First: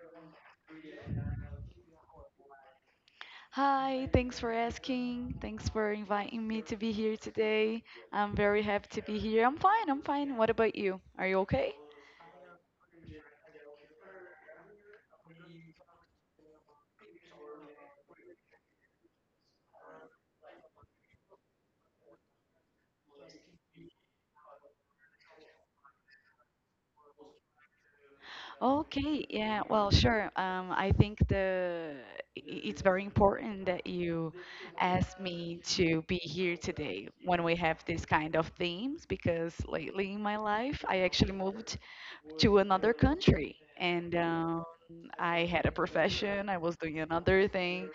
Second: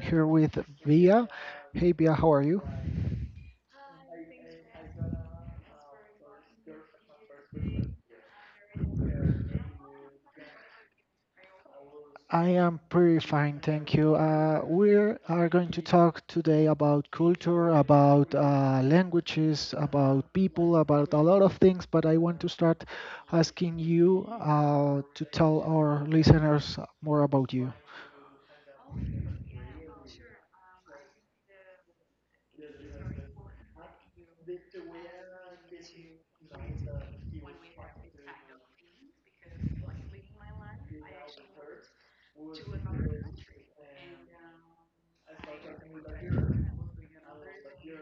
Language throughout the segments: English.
here with Via. Hey, Via, how are you? Hi, thanks for asking. Thanks for inviting me to be here today. I'm very happy to be here. I'm fine, I'm fine. What about you? Are you okay? I am pretty fine, thank you. We are going to talk today about culture, about languages, about people, about a lot of things. But I want to start asking you to tell our listeners more about you. Okay, yeah, well, sure. I think the I- It's very important that you asked me to be here today when we have this kind of themes because lately in my life I actually moved to another country and I had a profession, I was doing another thing,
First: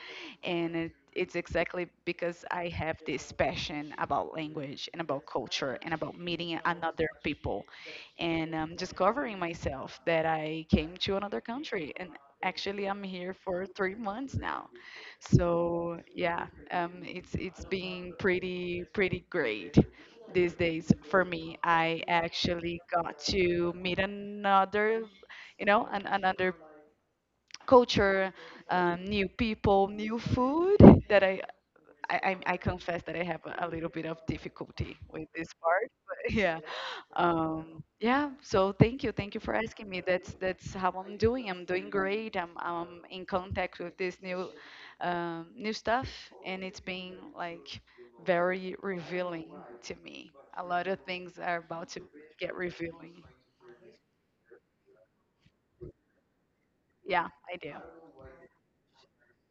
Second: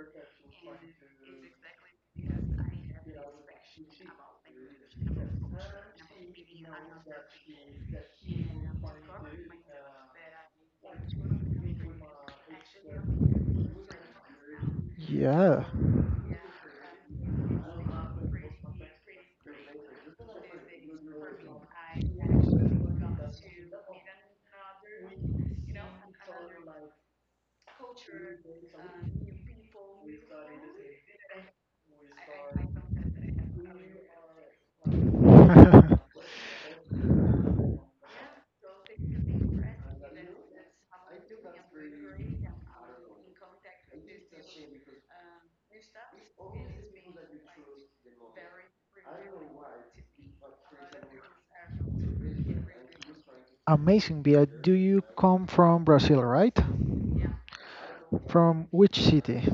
and it's exactly because I have this passion about language and about culture and about meeting another people and discovering myself that I came to another country and actually I'm here for 3 months now. Yeah. So it's been pretty great these days for me. I actually got to meet another, another culture, new people, new food that I, I confess that I have a little bit of difficulty with this part, but yeah. So thank you for asking me. That's how I'm doing. I'm doing great. I'm in contact with this new new stuff, and it's been like very revealing to me. A lot of things are about to get revealing. Amazing, Via. Do you come from Brazil, right? Yeah, I do. From which city?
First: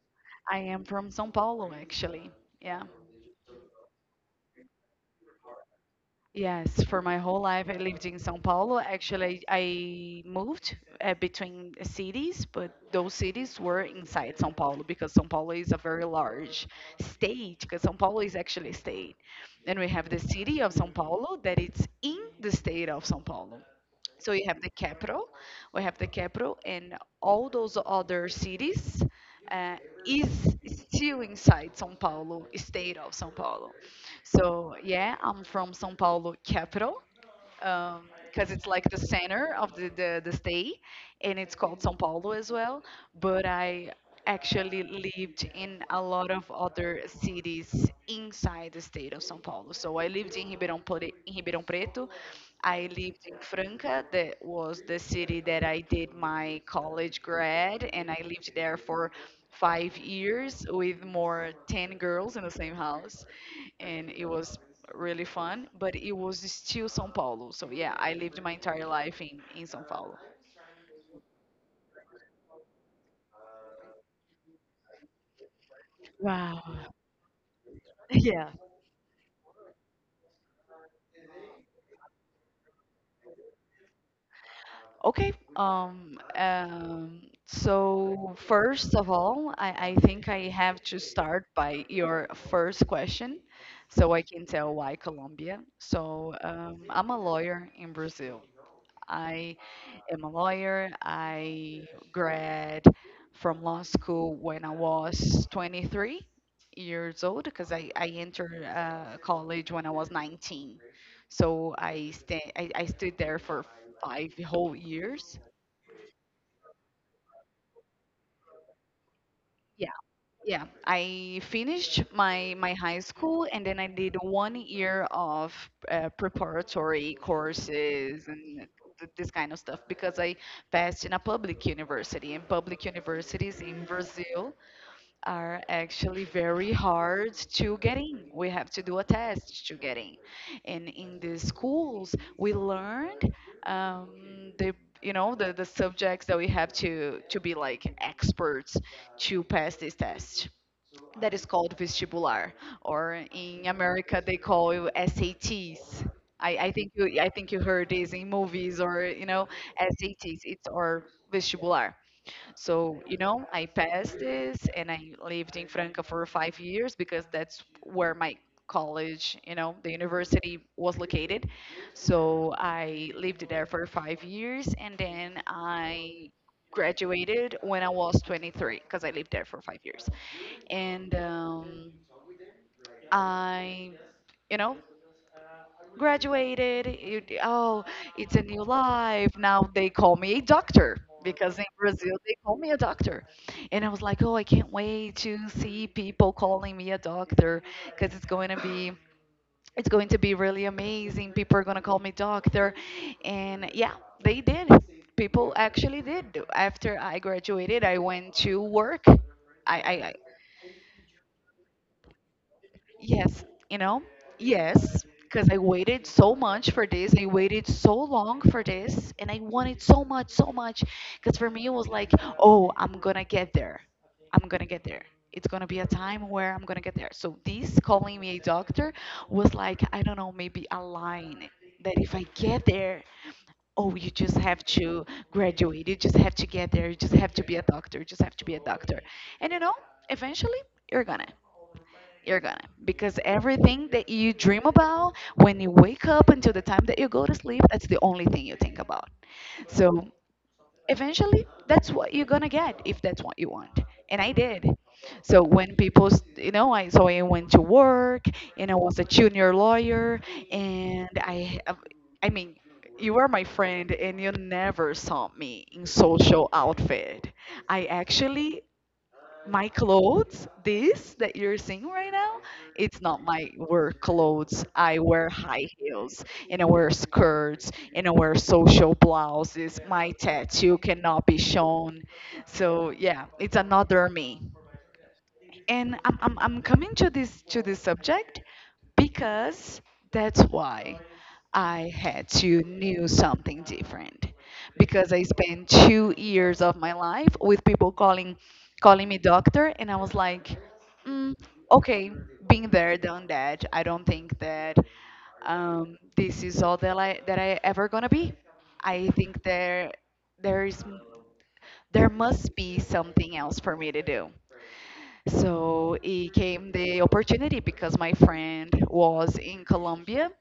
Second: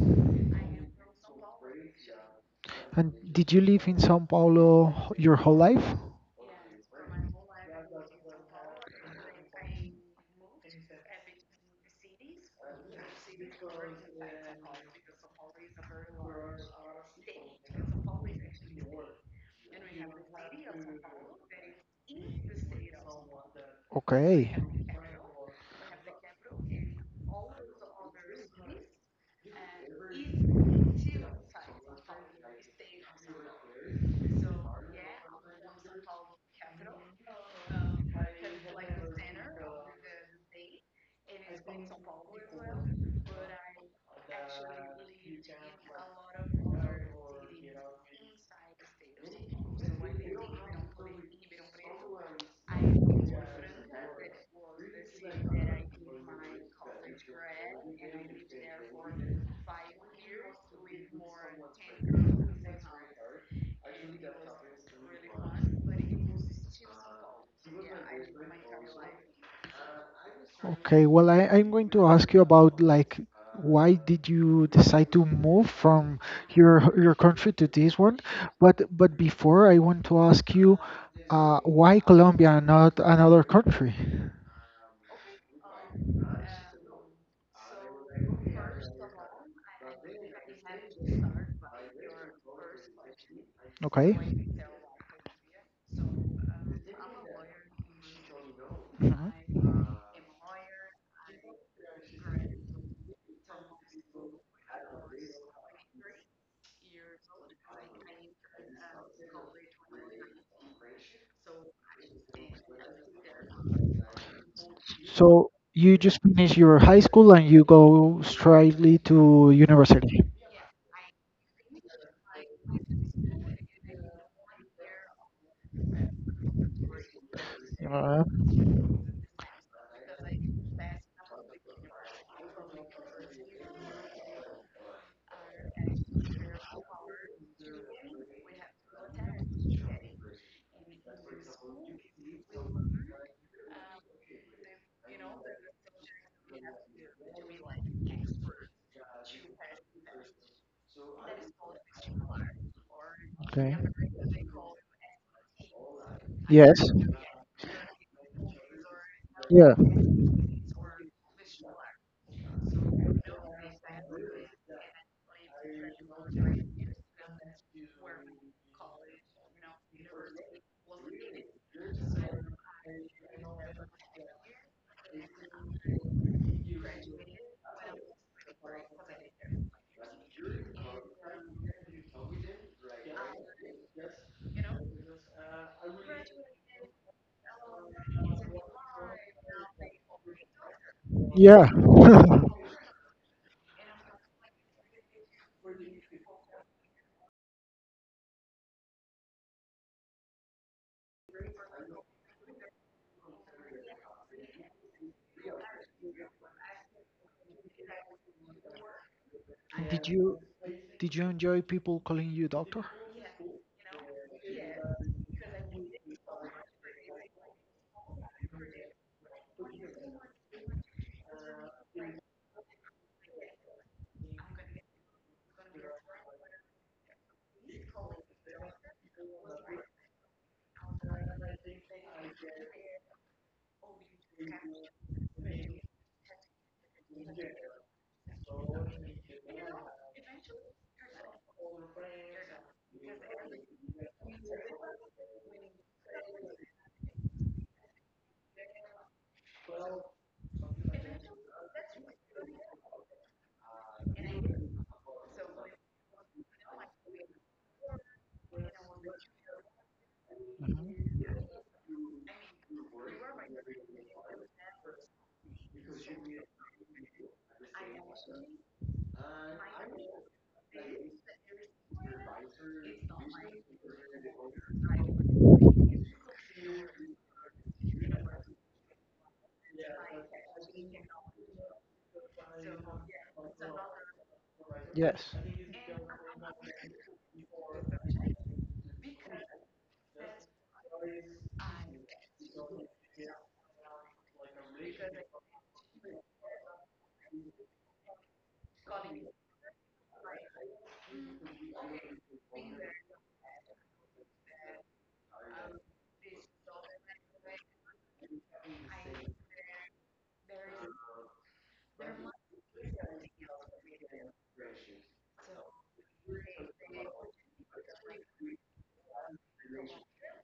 I am from São Paulo, actually. Yeah. And did you live in Sao Paulo your whole life? Yes, for my whole life I lived in São Paulo. Actually, I moved between cities, but those cities were inside São Paulo because São Paulo is a very large state, because São Paulo is actually a state. And we have the city of São Paulo that it's in the state of São Paulo. So you Okay. have the capital, we have the capital, and all those other cities uh, is still inside São Paulo, state of São Paulo. So yeah, I'm from São Paulo capital, because it's like the center of the state and it's called Sao Paulo as well. But I actually lived in a lot of other cities inside the state of Sao Paulo. So I lived in in Ribeirão Preto. I lived in Franca, that was the city that I did my college grad, and I lived there for 5 years with more 10 girls in the same house and it was really fun, but it was still São Paulo. So yeah, I lived my entire life in São Paulo. Okay, well, I'm going to ask you about like why did you decide to move from Wow. your your country to this one? Yeah. But before I want to ask you, why Colombia and not another country? Okay. Um, um, so first of all, I think I have to start by your first question so Okay. I can tell why Colombia. So I'm a lawyer in Brazil. I Mhm. am a lawyer. I grad from law school when I was 23 years old because I entered college when I was 19. So I stood there for five whole years. So you just finish your high school and you go straightly to university. Yeah, I finished my high school and then I did 1 year of preparatory courses Uh, and this kind of stuff because I passed in a public university. And public universities in Brazil are actually very hard to get in. We have to do a test to get in. And in the schools, we learned the the subjects that we have to be like experts to pass this test that is called vestibular, or in okay. America they call it SATs. Yes. I think you heard this in movies or you know Yeah. SATs. It's or vestibular. So, you know, I passed this and I lived in Franca for 5 years because that's where my college, you know, the university was located. So I lived there for 5 years and then I graduated when I was 23 because I lived there for 5 years and I, you know, graduated. Oh, it's a new life. Now they call me a doctor because in Yeah. Brazil they call me a doctor. And I was like, oh, I can't wait to see people calling me a doctor because it's going to be really amazing. People are going to call me doctor. And yeah, they did. People actually did. After I graduated, I went to work. I, did I, you did you enjoy people calling you doctor? Yes, you know, yes, because I waited so much for this. I waited so long for this, and I wanted so much, so much. Because for me, it was like, oh, I'm gonna get there. I'm gonna get there. It's gonna be a time where I'm gonna get there. So this calling me a doctor was like, I don't know, maybe a line that if I get there, oh, you just have to graduate. You just have to get there. You just have to be a doctor. You just have to be a doctor. And you know, eventually, you're gonna. You're gonna. Because everything that you dream about when you wake up until the time that you go to sleep, that's the only thing you think about. So eventually, that's what you're gonna get if that's what you want. And I did. So when people, s- you know, I so I went to work and I was a junior lawyer and I mean, you were my friend and you never saw me in social outfit. I actually my clothes, this that you're seeing right now, it's not my work clothes. I wear high heels and I wear skirts and I wear social blouses. My tattoo cannot be shown. So, yeah, it's another me Yes. and I'm coming to this subject because that's why I had to knew something different because I spent 2 years of my life with people calling me doctor and I was like mm, okay, being there done that. I don't think that this is all that I ever gonna be. I think there there is, there must be something else for me to do. So it came the opportunity because my friend was in Colombia,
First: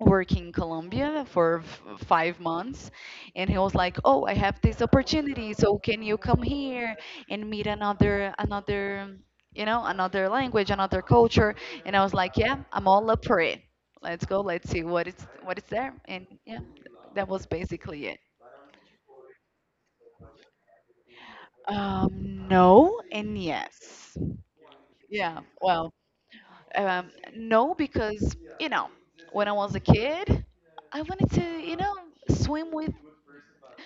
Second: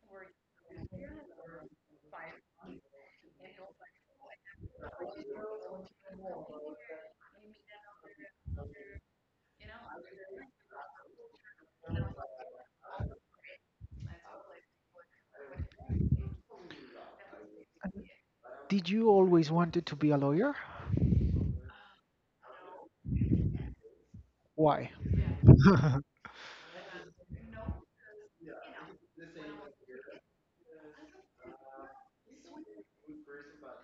working in Colombia for 5 months, and he was like, "Oh, I have this opportunity, so can you come here and meet another, you know, another language, another culture?" And I was like, "Yeah, I'm all up for it. Let's go. Let's see what is there." And yeah, that was basically it. Did you always wanted to be a lawyer? No and yes. Why? Yeah, well, Um, no, because, you know, when I was a kid, I wanted to, you know, swim with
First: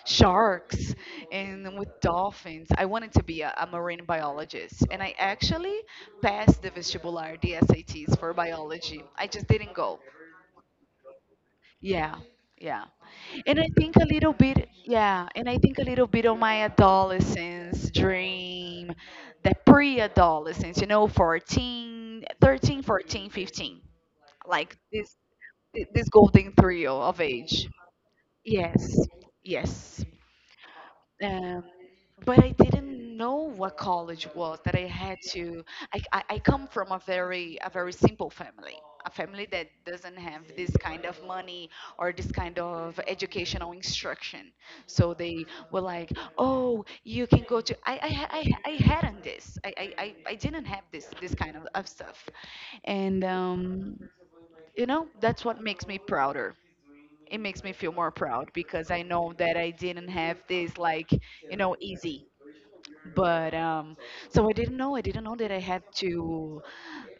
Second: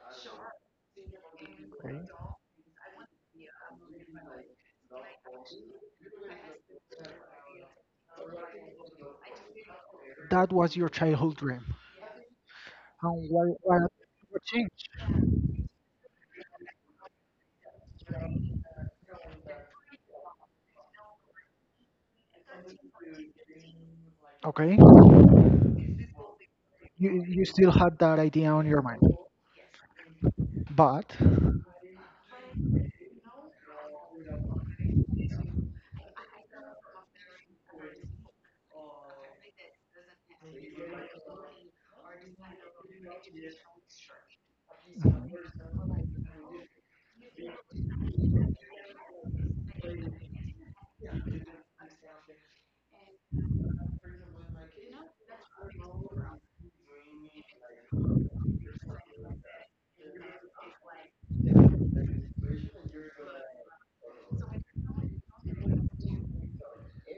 sharks and with Okay. dolphins. I wanted to be a marine biologist. And I actually passed the vestibular, the SATs for biology. I just didn't go. That was your childhood dream. Yeah, yeah. And why, why did it change? And I think a little bit of my adolescence dream, the pre-adolescence, you know, 13, 14, 15, like Okay. this this golden trio of You age. still had that idea on your mind. Yes, yes. But, Um, mhm, but I didn't know what college was that I had to. I come from a very simple family, a family that doesn't have this kind of money or this kind of educational instruction. So they were like, "Oh, you can go to." I hadn't this. I didn't have this kind of stuff. And you know, that's what makes me prouder. It makes me feel more proud because I know that I didn't have this like, you know, easy. But so I didn't know. I didn't know that I had to,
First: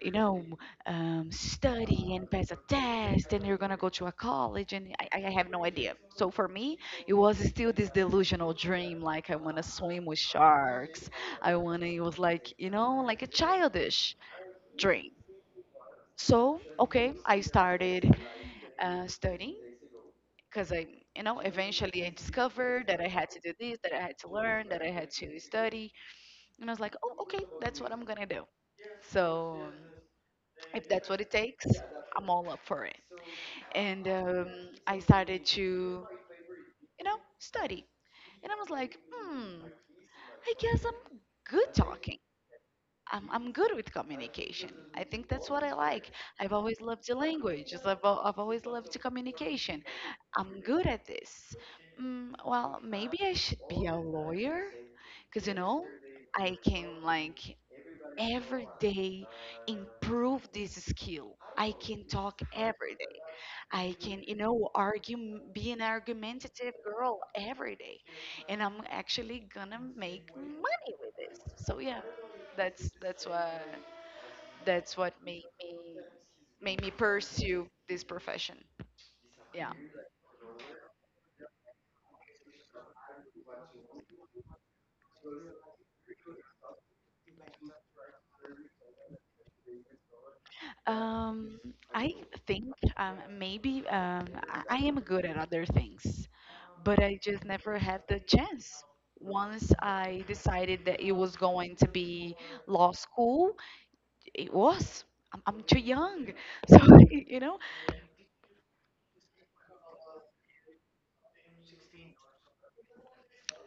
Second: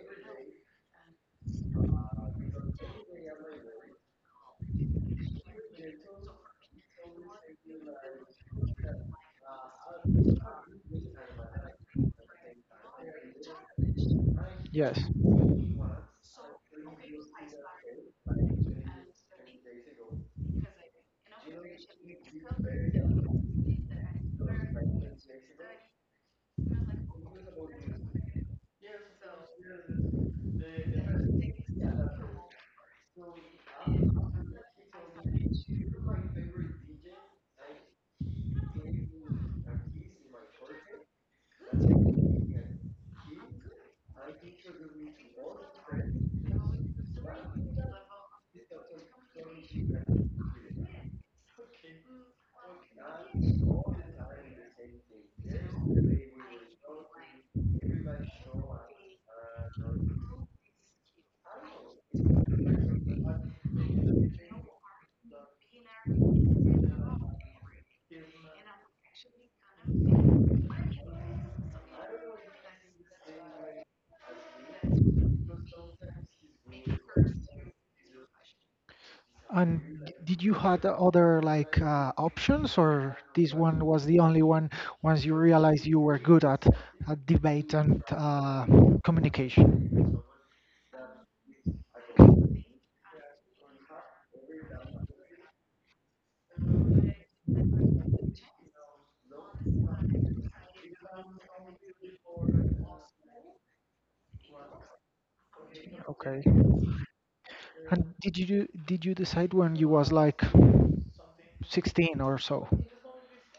you know, study and pass a test, and you're gonna go to a college, and I have no idea. So for me, it was still this delusional dream, like I wanna swim with sharks. I wanna. It was like, you know, like a childish yes. dream. So, okay, I started studying because you know, eventually I discovered that I had to do this, that I had to learn, that I had to study. And I was like, oh, okay, that's what I'm going to do. So, if that's what it takes, I'm all up for it. And I started to, you know, study. And I was like, hmm, I guess I'm good talking. I'm good with communication. I think that's what I like. I've always loved the languages. I've always loved the communication. I'm good at this. Mm, well, maybe I should be a lawyer because, you know, I can like every day improve this skill. I can talk every day. I can, you know, argue, be an argumentative girl every day, and I'm actually gonna make money with this. So yeah, that's that's what that's what made me pursue this profession. Yeah. And did you had other like options or this one was the only one once you realized you were good at debate and communication? Um, I think maybe I am good at other things, but I just never had the chance. Once I decided that it was going to be law school, it was. I'm too young. Okay. So, you know, And did you decide when you was like 16 or so?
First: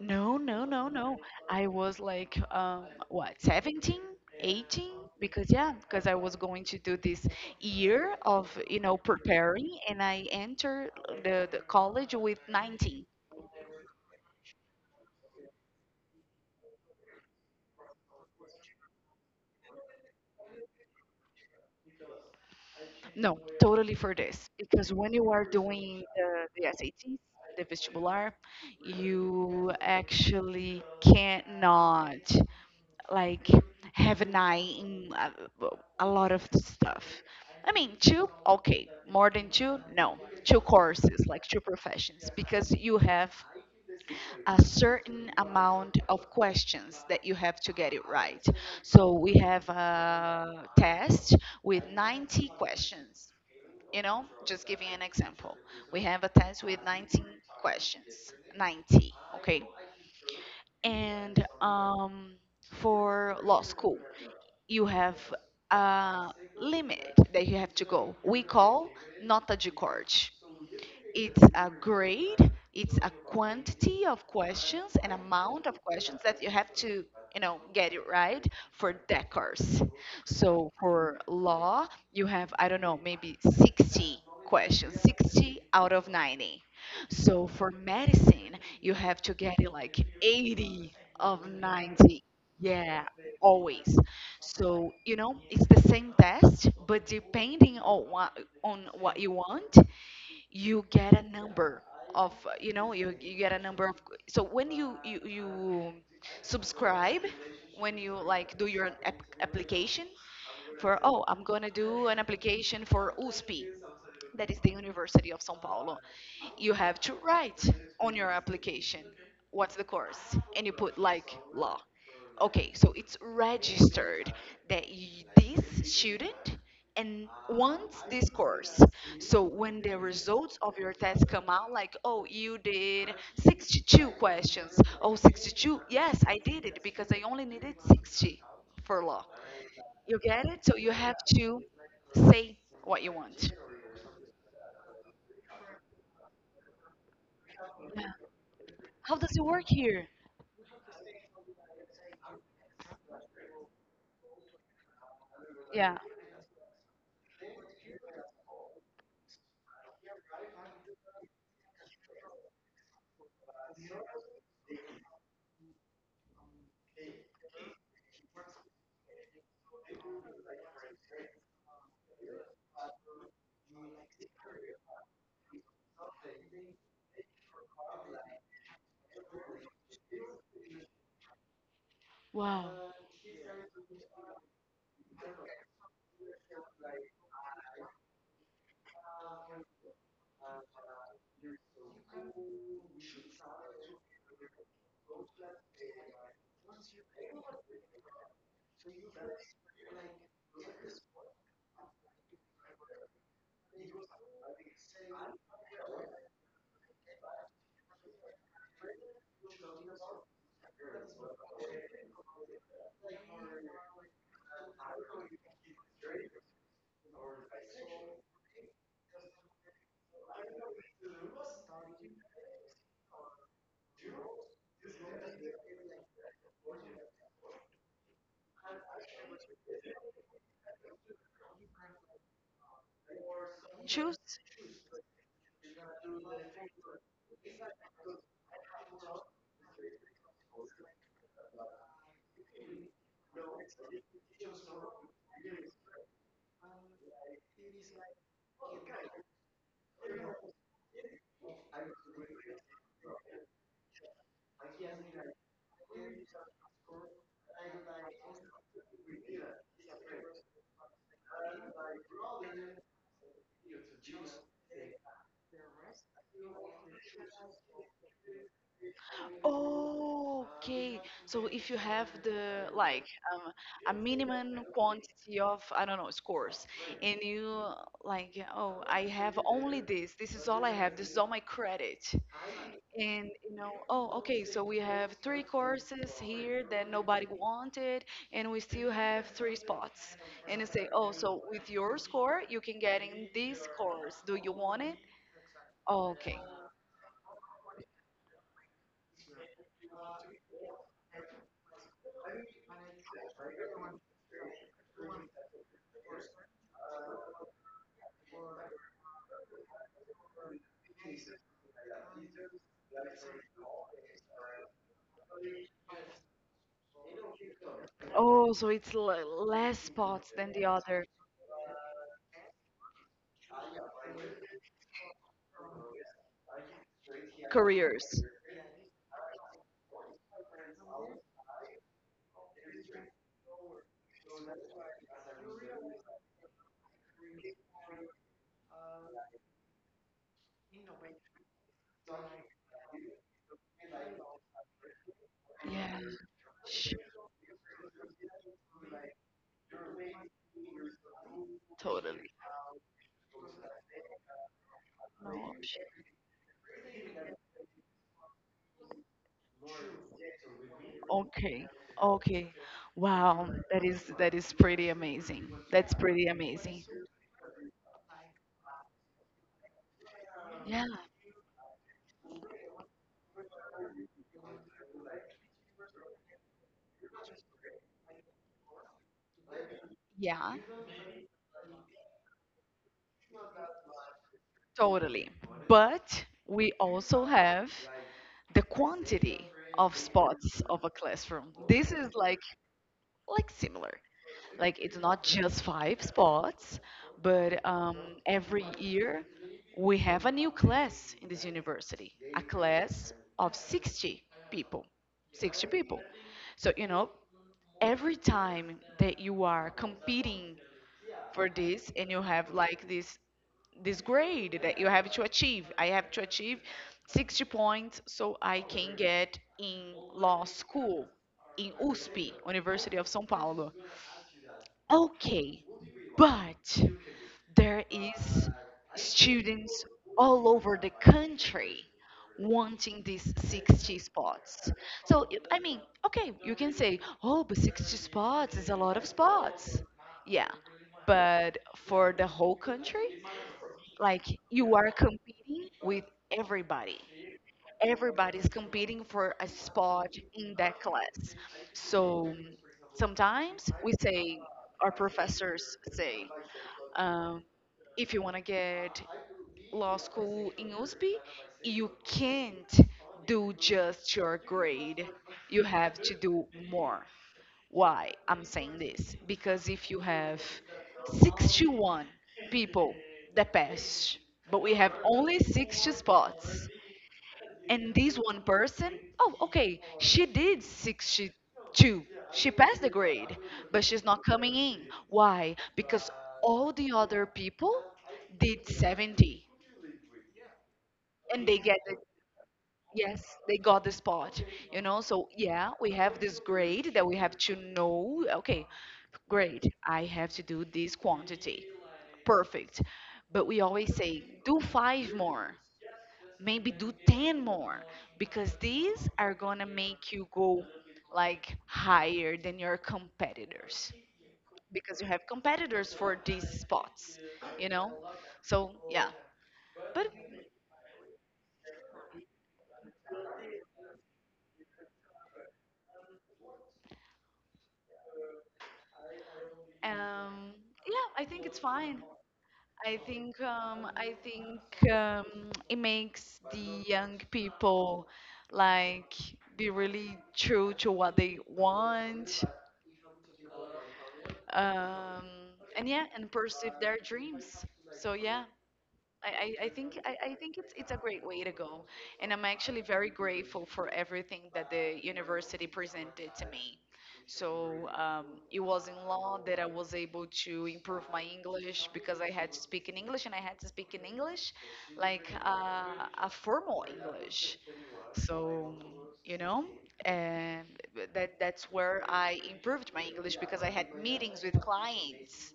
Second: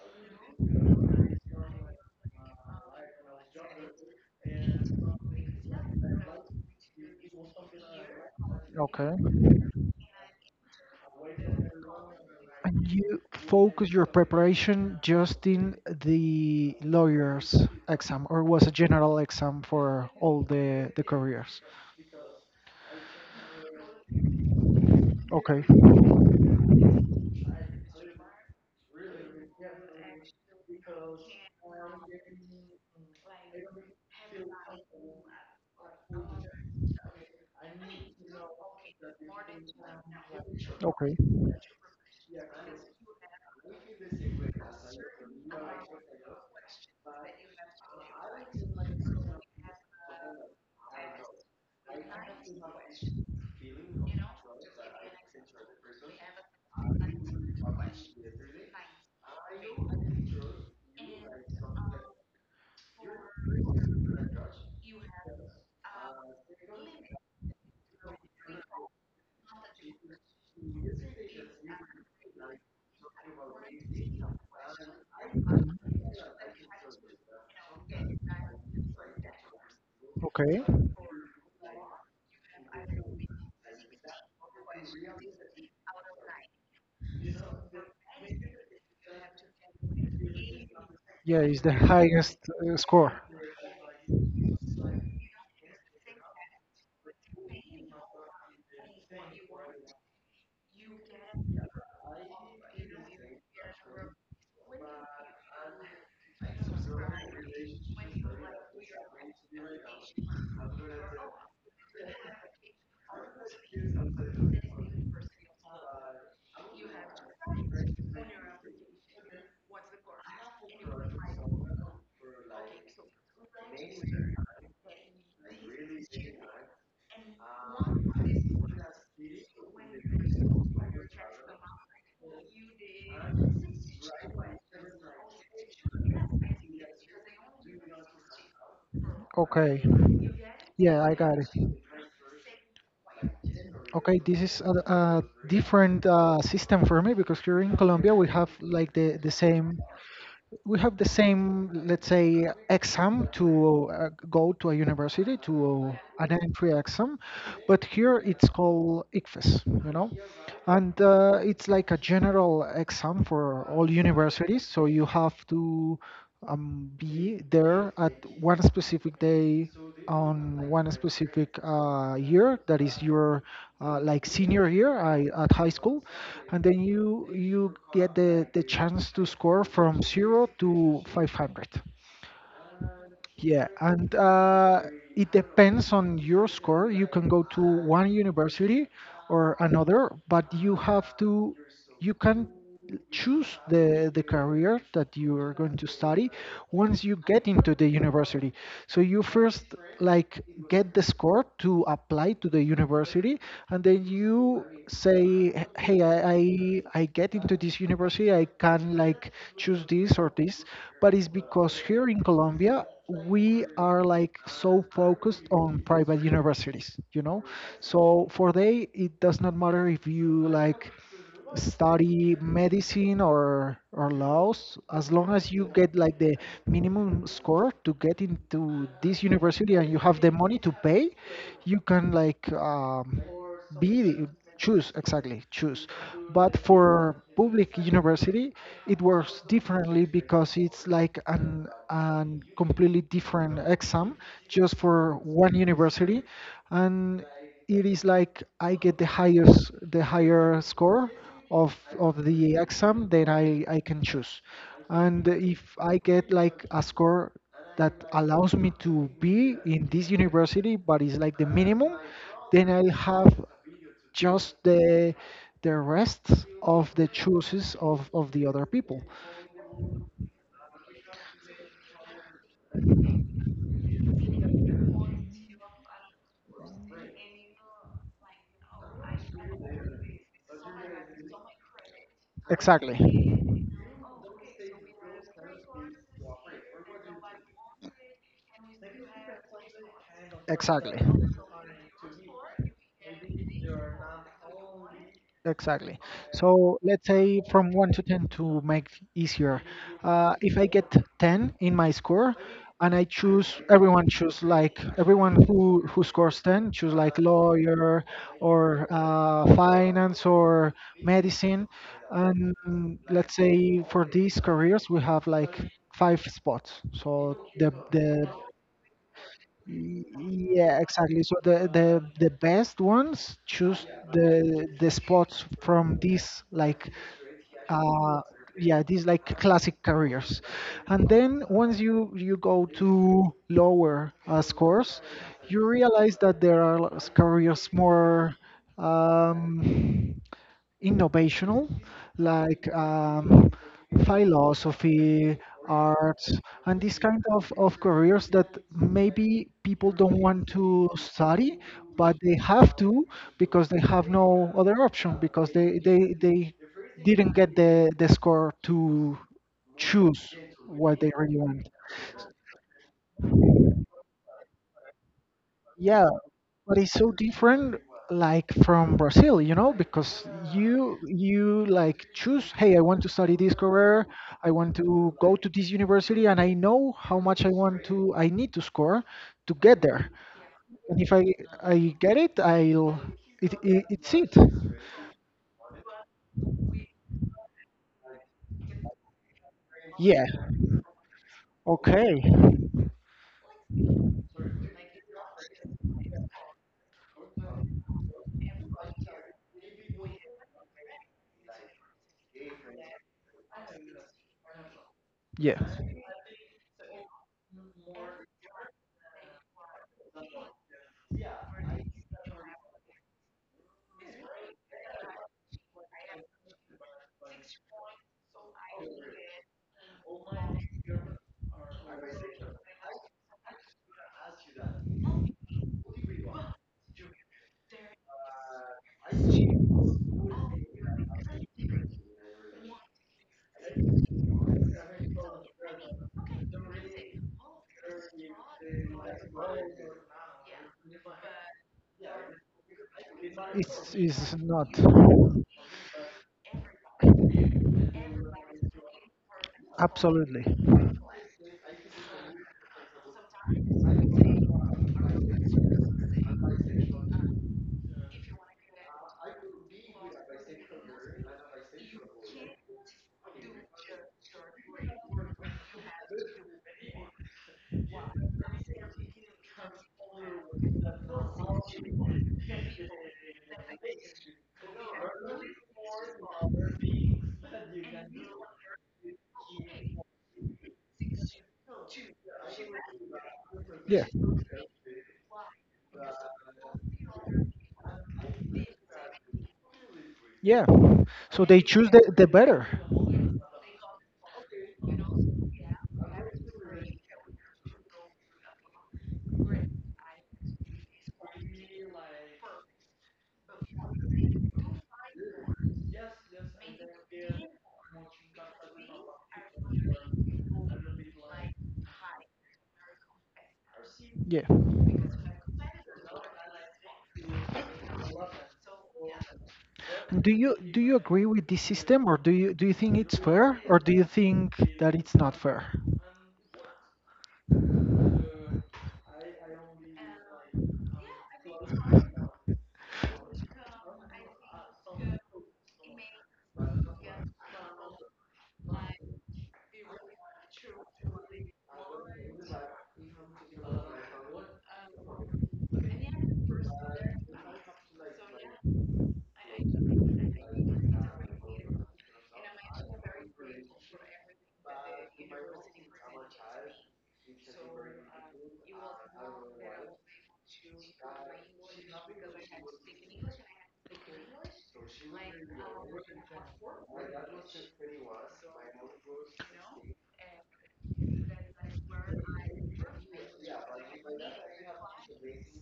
no, no, no, no. I was like, what, 17, 18? Because I was going to do this year of Okay. preparing, and I entered the college with And 19. you focus your preparation just in the lawyer's exam, or was a general exam for all the careers? No, totally for this. Because when you are Okay, doing the SATs, the vestibular, you actually cannot like have an eye in a lot of stuff. I mean, two, okay, more than two, no, two okay, courses, like two professions, because you have a certain amount of questions that you have to get it right. So we have a test with 90 questions. You know, just giving an example. We have a test with 19 questions, 90, okay? And for law school, you have a limit that you have to go. We call nota de corte. It's a grade, it's a quantity of questions, an amount of questions that you have to, you know, get it right for that course. okay. So for law, you have, I don't know, maybe 60 questions, 60 out of 90. So for medicine, you have to get it like 80 of Yeah, it's the 90. highest Yeah, score. always. So, you know, it's the same test, but depending on what you want, you get a number of, you get a number of, so when you subscribe, when you like do your application for, oh, I'm gonna do an application for USP, that is the University of São Paulo. You have to write on your application what's the course, and you put like law. Okay, so it's registered that y this student and wants this course. So when the results of your test come out, like, oh, you did 62 questions. Oh, 62? Yes, I did it because I only needed 60 for law. Okay. You get it? So you Yeah, I have got it. to say what you want. Okay, this is a different system for me because here in Colombia Yeah. we have like How the does it work same here? we have the same, let's say, exam to go to a university to Yeah. an entry exam, but here it's called ICFES, you know, and it's like a general exam for all universities. So you have to be there at one specific day on one specific year that is your like senior year at high school and then you get the chance to score from 0 to 500. Wow. Yeah. And it depends on your score you can go to one university or another, but you have to, you can choose the career that you are going to study once you get into the university. So you first like get the score to apply to the university, and then you say, "Hey, I get into this university. I can like choose this or this." But it's because here in Colombia we are like so focused on private universities, you know. So for they, it does not matter if you like study medicine or laws as long as you get like the minimum score to get into this university and you have the money to pay, you can like be Choose. choose, exactly, choose. But for public university it works differently because it's like an completely different exam just for one university. And it is like I get the higher score of the exam, then I can choose. And if I get like a score that allows me to be in this university, but it's like the minimum, then I'll have just the rest of the choices of the other people. Okay. So if you have the like um, a minimum quantity of, I don't know, scores, and you like, oh, I have only this. This is all I have. This is all my credit. Exactly. And you know, oh, okay. So we have three courses here that nobody wanted, and we still have three spots. And you say, Exactly. oh, so with your score you can get in this course. Do you want it? Exactly. Okay. So let's say from 1 to 10 to make it easier. If I get 10 in my score and I choose, everyone choose like, everyone who scores 10 choose like lawyer or finance or medicine. And let's say for these careers, we have like five spots. So the Oh, so it's less spots than the yeah, other exactly. So the best ones choose the spots from these like uh careers. yeah, these like classic careers. And then once you go to lower scores, you realize that there are careers more um innovational, like philosophy, Yeah, arts, and these kind of careers that maybe people don't want to study, but they totally. have to because they have no other option No because option. They didn't get the score to choose what they really want. Okay. Okay. Wow, that is pretty amazing. That's Yeah, pretty but amazing. it's so different like from Brazil, you know, because Yeah. you like choose, hey, I want to study this career, I want to go to this university and I know how much I need to score to get there. Yeah, And if I I get it, I'll it, it it's it. totally. But we also have the quantity of Yeah. spots of a classroom. This is Okay. like similar. Like it's not just five spots, but every year we have a new class in this university, a class of 60 people. Yeah. 60 people. So, you know, every time that you are competing for this and you have like this grade that you have to achieve. I have to achieve 60 points so I can get in law school in USP, University of São Paulo. Okay, but there is students all over the country wanting these 60 spots. So, I mean, okay, you can say, oh, but 60 spots is a lot of spots. Yeah, but for the whole country, like It's not you are competing with everybody. Everybody's competing for a spot absolutely. in that class. So sometimes we say, our professors say, um, if you want to get law school in USP, you can't do just your grade. You have to do more. Why I'm saying this? Because if you have 61 people that pass, but we have only 60 spots, and this one person, oh, okay, she did 62, she passed the grade, but Yeah. she's not coming in. Why? Because all the other people did 70, Yeah. So and they they get choose the the better. yes, they got the spot, you know. So yeah, we have this grade that we have to know. Okay, great, I have to do this quantity, perfect. But we always say, do five more, maybe do 10 more, because these are going to make you go like higher than your competitors, Yeah. because you have competitors for these spots, you know so yeah, but Do you agree with this system or do you think it's fair or do you think that it's not fair? um yeah, I think it's fine. I think um i think um it makes the young people like be really true to what they want, um and yeah, and pursue their dreams, so yeah, I, I think it's a great way to go, and I'm actually very grateful for everything that the university presented to me. So it was in law that I was able to improve my English because I had to speak in English and I had to speak in English, like a formal English. So you know, and that that's where I improved my English because I had meetings with clients,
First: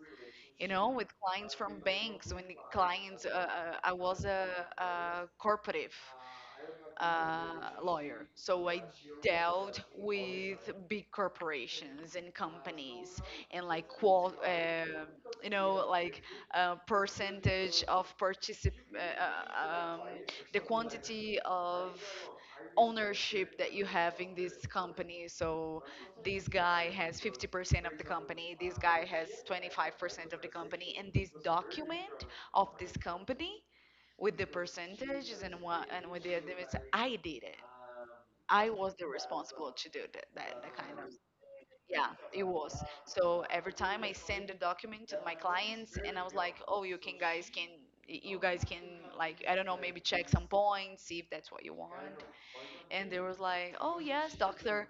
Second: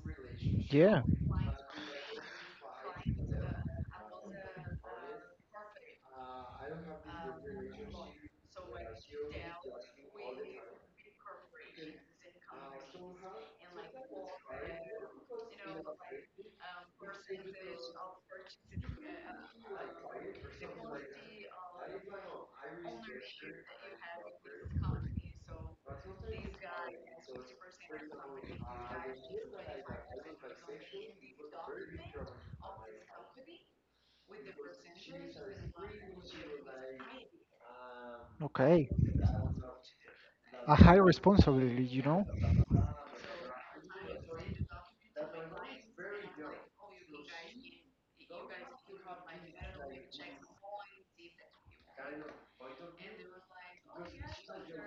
Yeah. with clients from banks, when the clients, I was a corporative, lawyer. So I dealt with big corporations and companies, and like, like percentage of, the quantity of ownership that you have in this company. So this guy has 50% of the company, this guy has 25% of the company, and this document of this company with the percentages and what and with the limits, I did it. I Okay. was the responsible to do that A high kind of. responsibility, you Yeah, know? it was. So every time I send a document to my clients and I was like, oh, you guys can, like, I don't know, maybe check some points, see if that's what you want. And they was like, oh, yes, doctor,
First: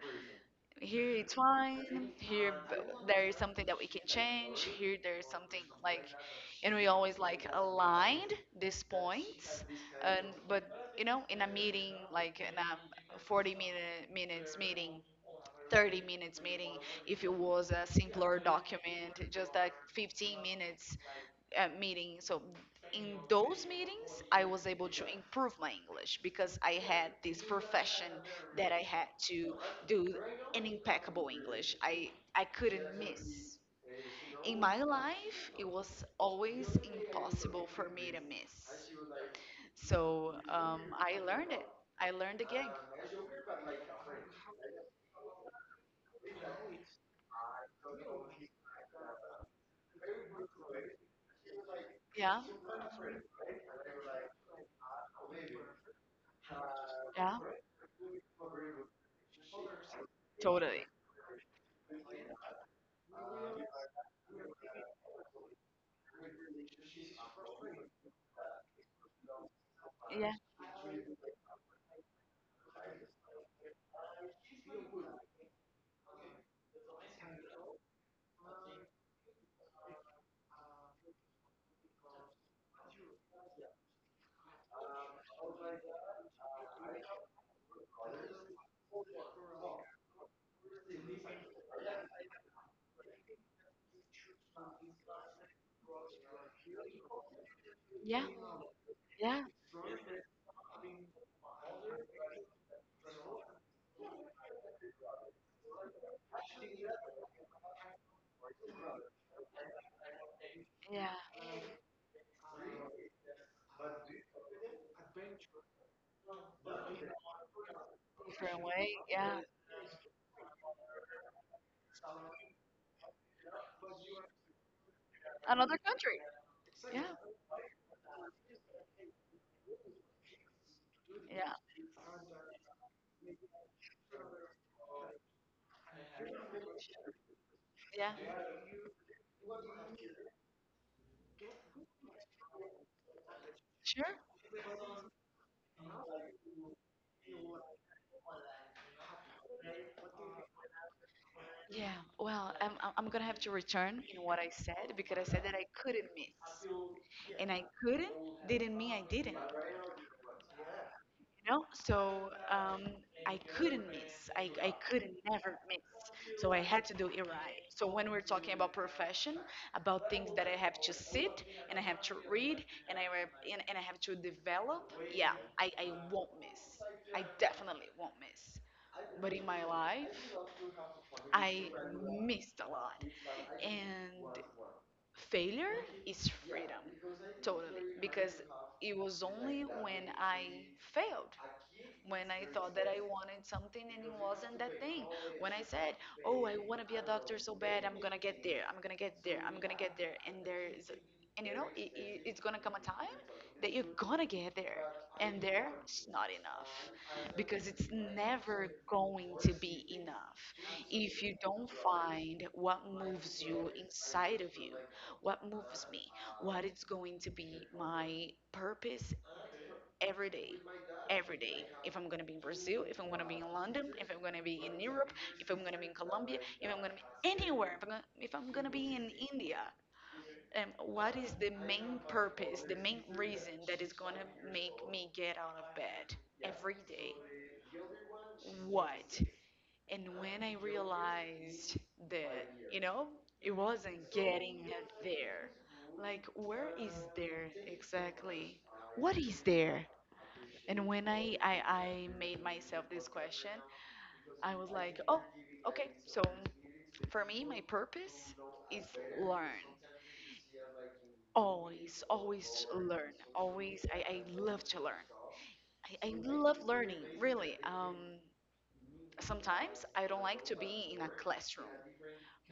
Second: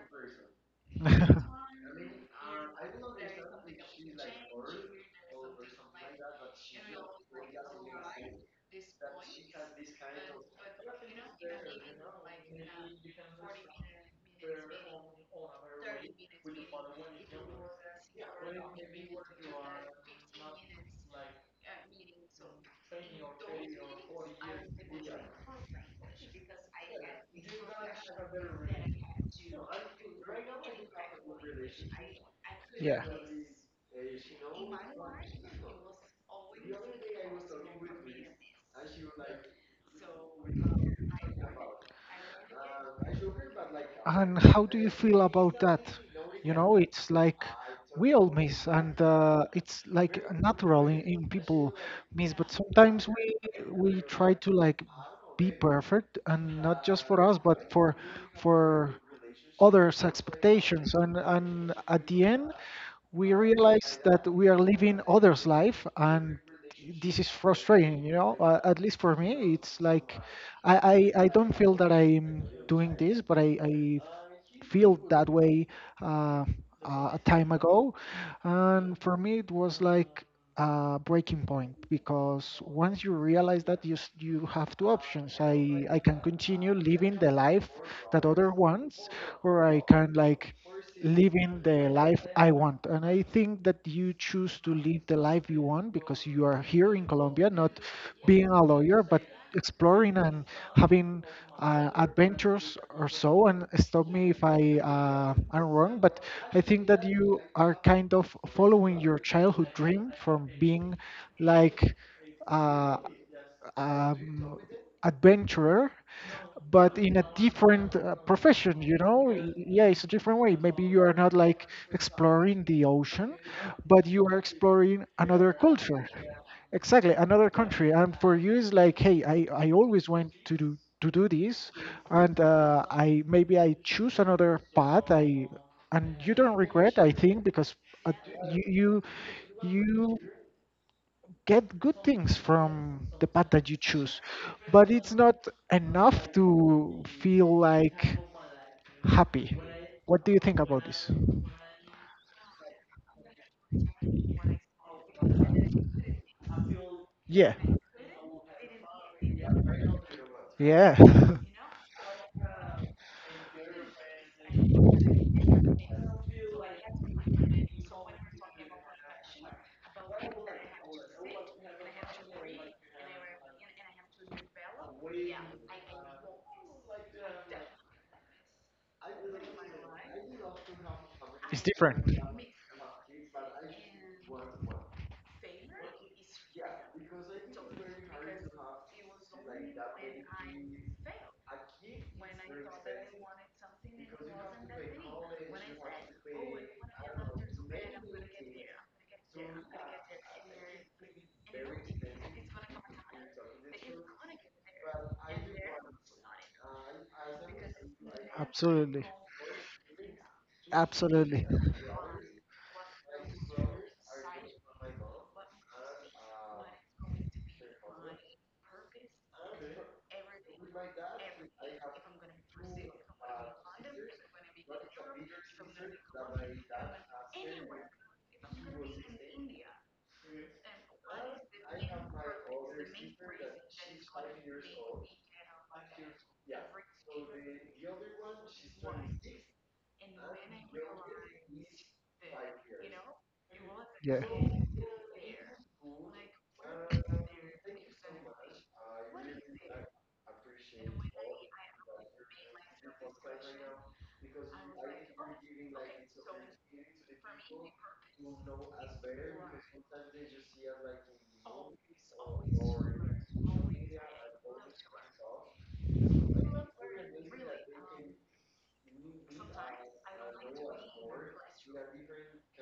here it's fine, here b- there is something that we can change here, there is something like, and we always like aligned these points. And, but you know, in a meeting, like in a 40 minutes meeting, 30 minutes meeting, if it was a simpler document, just a 15 minutes meeting. So in those meetings, I was able to improve my English because I had this profession that I had to do an impeccable English. I couldn't yeah. miss. In my life, it was always impossible for me to miss. So I learned it. I learned again. And how do you feel about that? You know, it's like we all miss, and it's like natural in people Yeah. miss. But sometimes we try to like be perfect, and not just for Yeah. us, but for others' Totally. expectations. And at the end, we realize that we are living others' life and this is frustrating, you know, at least for me. It's like Yeah. I don't feel that I'm doing this, but I feel that way uh, a time ago. And for me, it was like a breaking point because once you realize that you, you have two options. I can continue living the life that other wants, or I can like living the life I want. And I think that you choose to live the life you want because you are here in Colombia, not Yeah. being a lawyer, but Yeah. exploring and having adventures or so. And stop me if I am wrong, but I think that you are kind of following your childhood dream from being Yeah. like. Uh, um, adventurer, but in a different Different profession, way. you know? Yeah. Yeah, it's a different way. Maybe you are not like exploring the ocean, but you are exploring another Another culture. country. Yeah. Exactly, another country. And for you, it's like, hey, I always want to do Yeah. this, and I maybe I choose another path. I And you don't regret, I think, because uh, Yeah. you you you get good things from the path that you choose, Sure. but it's not enough to feel like happy. What do you think about this? Yeah. Well, I'm gonna have to return in what I said because I said that I couldn't miss, Yeah, and I couldn't didn't mean I didn't. yeah, You know, so I couldn't miss. I couldn't never miss, so I had to do it right. So when we're talking about profession, about things that I have to sit and I have to read, and and I have to develop, yeah, I won't miss, I definitely won't miss. But in my life, it's I different. missed a lot, and failure is freedom, totally, because it was only when I failed, when I thought that I wanted something and it wasn't that thing. When I said, "Oh, I want to be a doctor so bad, I'm gonna get there, I'm gonna get there, I'm gonna get there," and it's gonna come a time that you're gonna get there, and there is not enough, because it's never Absolutely, going to be enough if absolutely. you don't find what moves you inside of you, what moves me, what is going to be my purpose, every day, every day. If I'm gonna be in Brazil, if I'm gonna be in London, if I'm gonna be in Europe, if I'm gonna be in Colombia, if I'm gonna be anywhere, if I'm gonna be in India, what is the main purpose, the main reason that is gonna make me get out of bed every day? What? And when I realized that, it Yeah, wasn't getting there. Like, where is there exactly? What is there? And when I made myself this question, I was like, oh, okay, so for me, my purpose is learn. Always, always learn. Always, I love to learn. I love learning, really. Sometimes I don't like to be in a classroom,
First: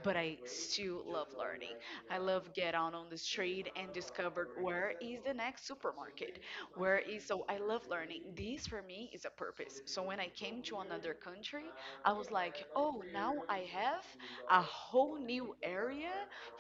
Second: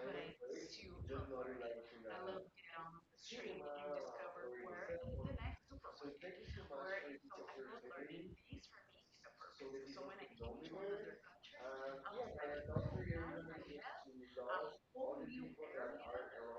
but I still love learning. I love get out on the street and discover where is the next supermarket, where is so I love learning. This for me is a purpose. So when I came to another country, I was like, oh, now I have a whole new area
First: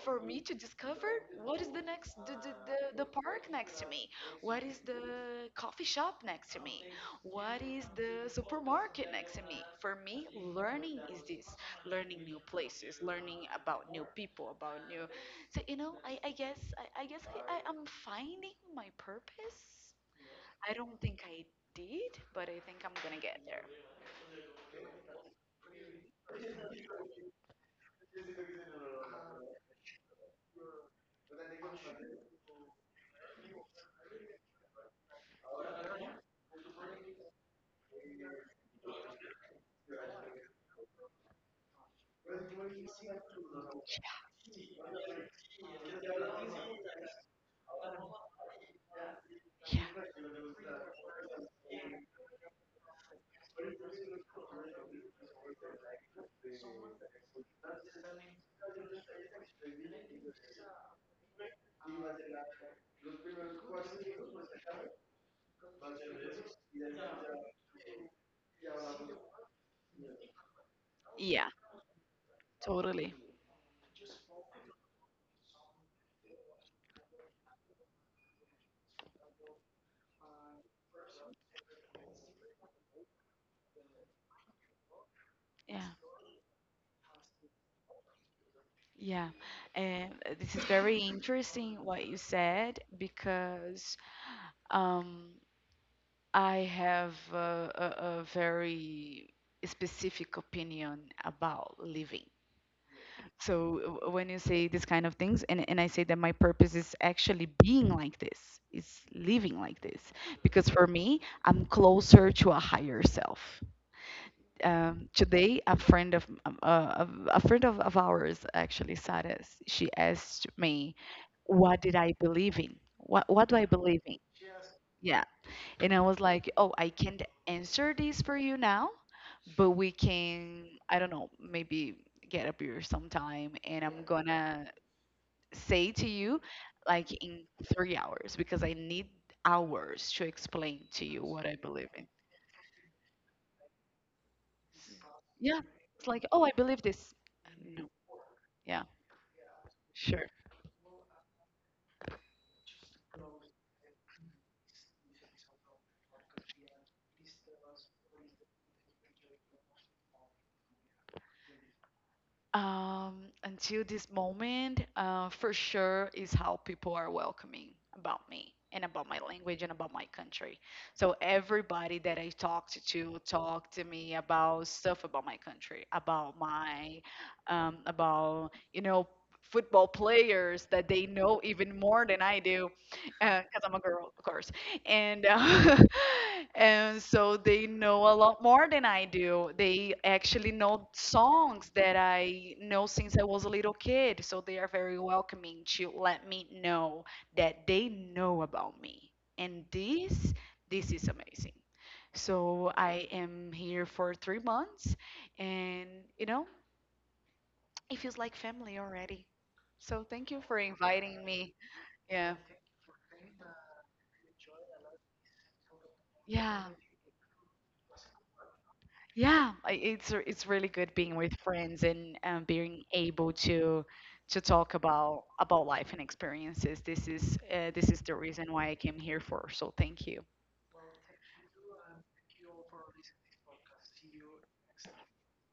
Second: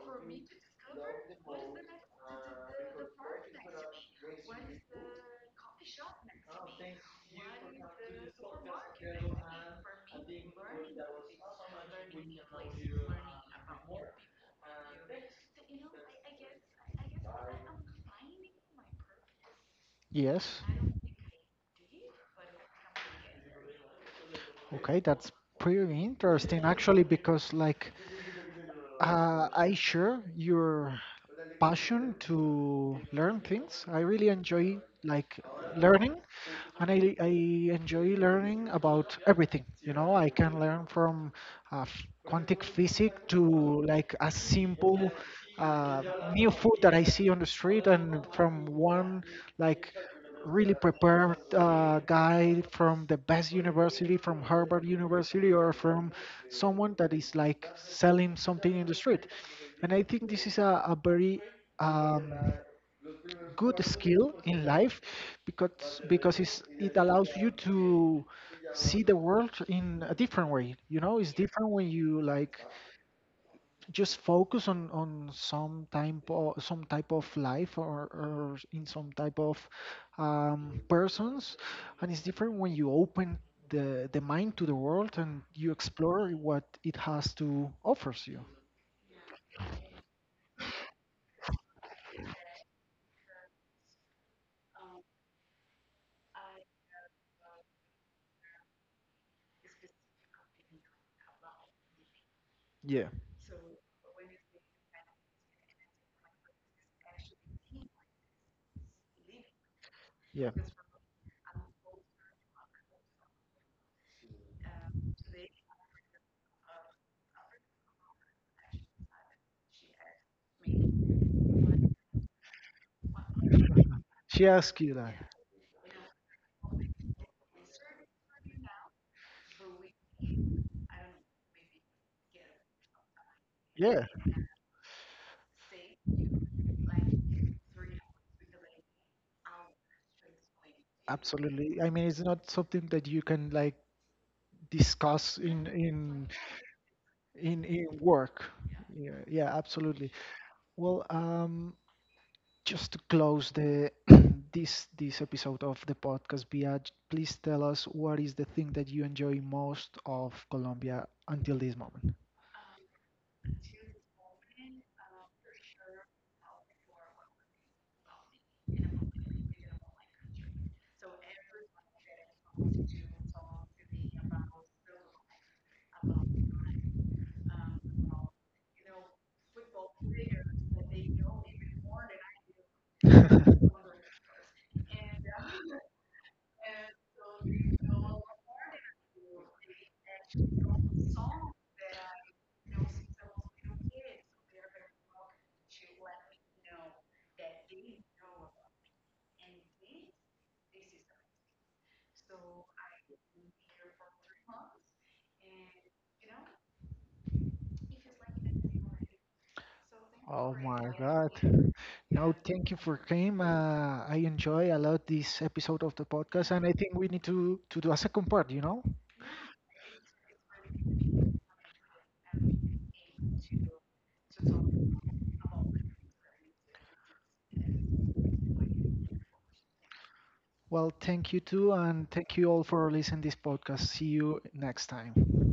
for me to discover what is the next, the park next to me, what is the coffee shop next to me? What is the supermarket next to me? For me, learning is this, learning new places, learning about new people, about new. So, I guess, I'm finding my purpose. yes. I don't think I did, but I think I'm gonna get there. Okay, that's pretty interesting actually because like I share your passion to learn things. I really enjoy like learning, and I enjoy learning about everything. You know, I can learn from quantum physics to like a simple uh, new food that I see on the street, and from one like really prepared guy from the best university, from Harvard University, or from someone that is like selling something in the street. And I think this is a very um, good skill in life because it's, it allows you to see the world in a different way. You know, Yeah. Yeah, it's different yeah. when you like Totally. just focus on some type of life, or in some type of persons. And it's different when you open the mind to the world and you Yeah. explore what it has to offers you. Yeah, and this is very interesting what you said because um, I have a very specific opinion about living. Yeah, So when you say this kind of things, and I say that my purpose is actually being like this, is living like this, yeah. because for me, I'm closer to a higher self. Today a friend of ours actually said us, she asked me, what did I believe in? What do I believe in? She asked you that? Yeah, and I was like, oh, I can't answer this for you now, but we can, I don't know, maybe get a beer sometime, and I'm Yeah, gonna say to you, like in 3 hours, because I need hours to explain to you what I absolutely. believe I in. mean, it's not something that you can like discuss Yeah, it's like, oh, I believe this. In No. work. Yeah. Yeah, yeah, absolutely. Sure. Well, just to close the this episode of the podcast, Bia, please tell us what is the thing that you enjoy most of Colombia until this moment. Until this moment, for sure, is how people are welcoming about me and about my language and about my country. So everybody that I talked to talked to me about stuff about my country, about football players that they know even more than I do, because I'm a girl, of course. And and so they know a lot more than I do. They actually know songs that I know since I was a little kid, so they are very welcoming to let me know that they know about me. And this is amazing. So I am here for 3 months, and you know, it feels like family already. So thank you Oh for my inviting God. me. No, Yeah. thank you for came. I enjoy a lot this episode of the podcast, Yeah. and I think we need to do a second part, you know? Yeah, it's really good being with friends, and being able to talk about life and experiences. This is the reason why I came here for. So thank you. Well, thank you too, and thank you all for listening this podcast. See you next time.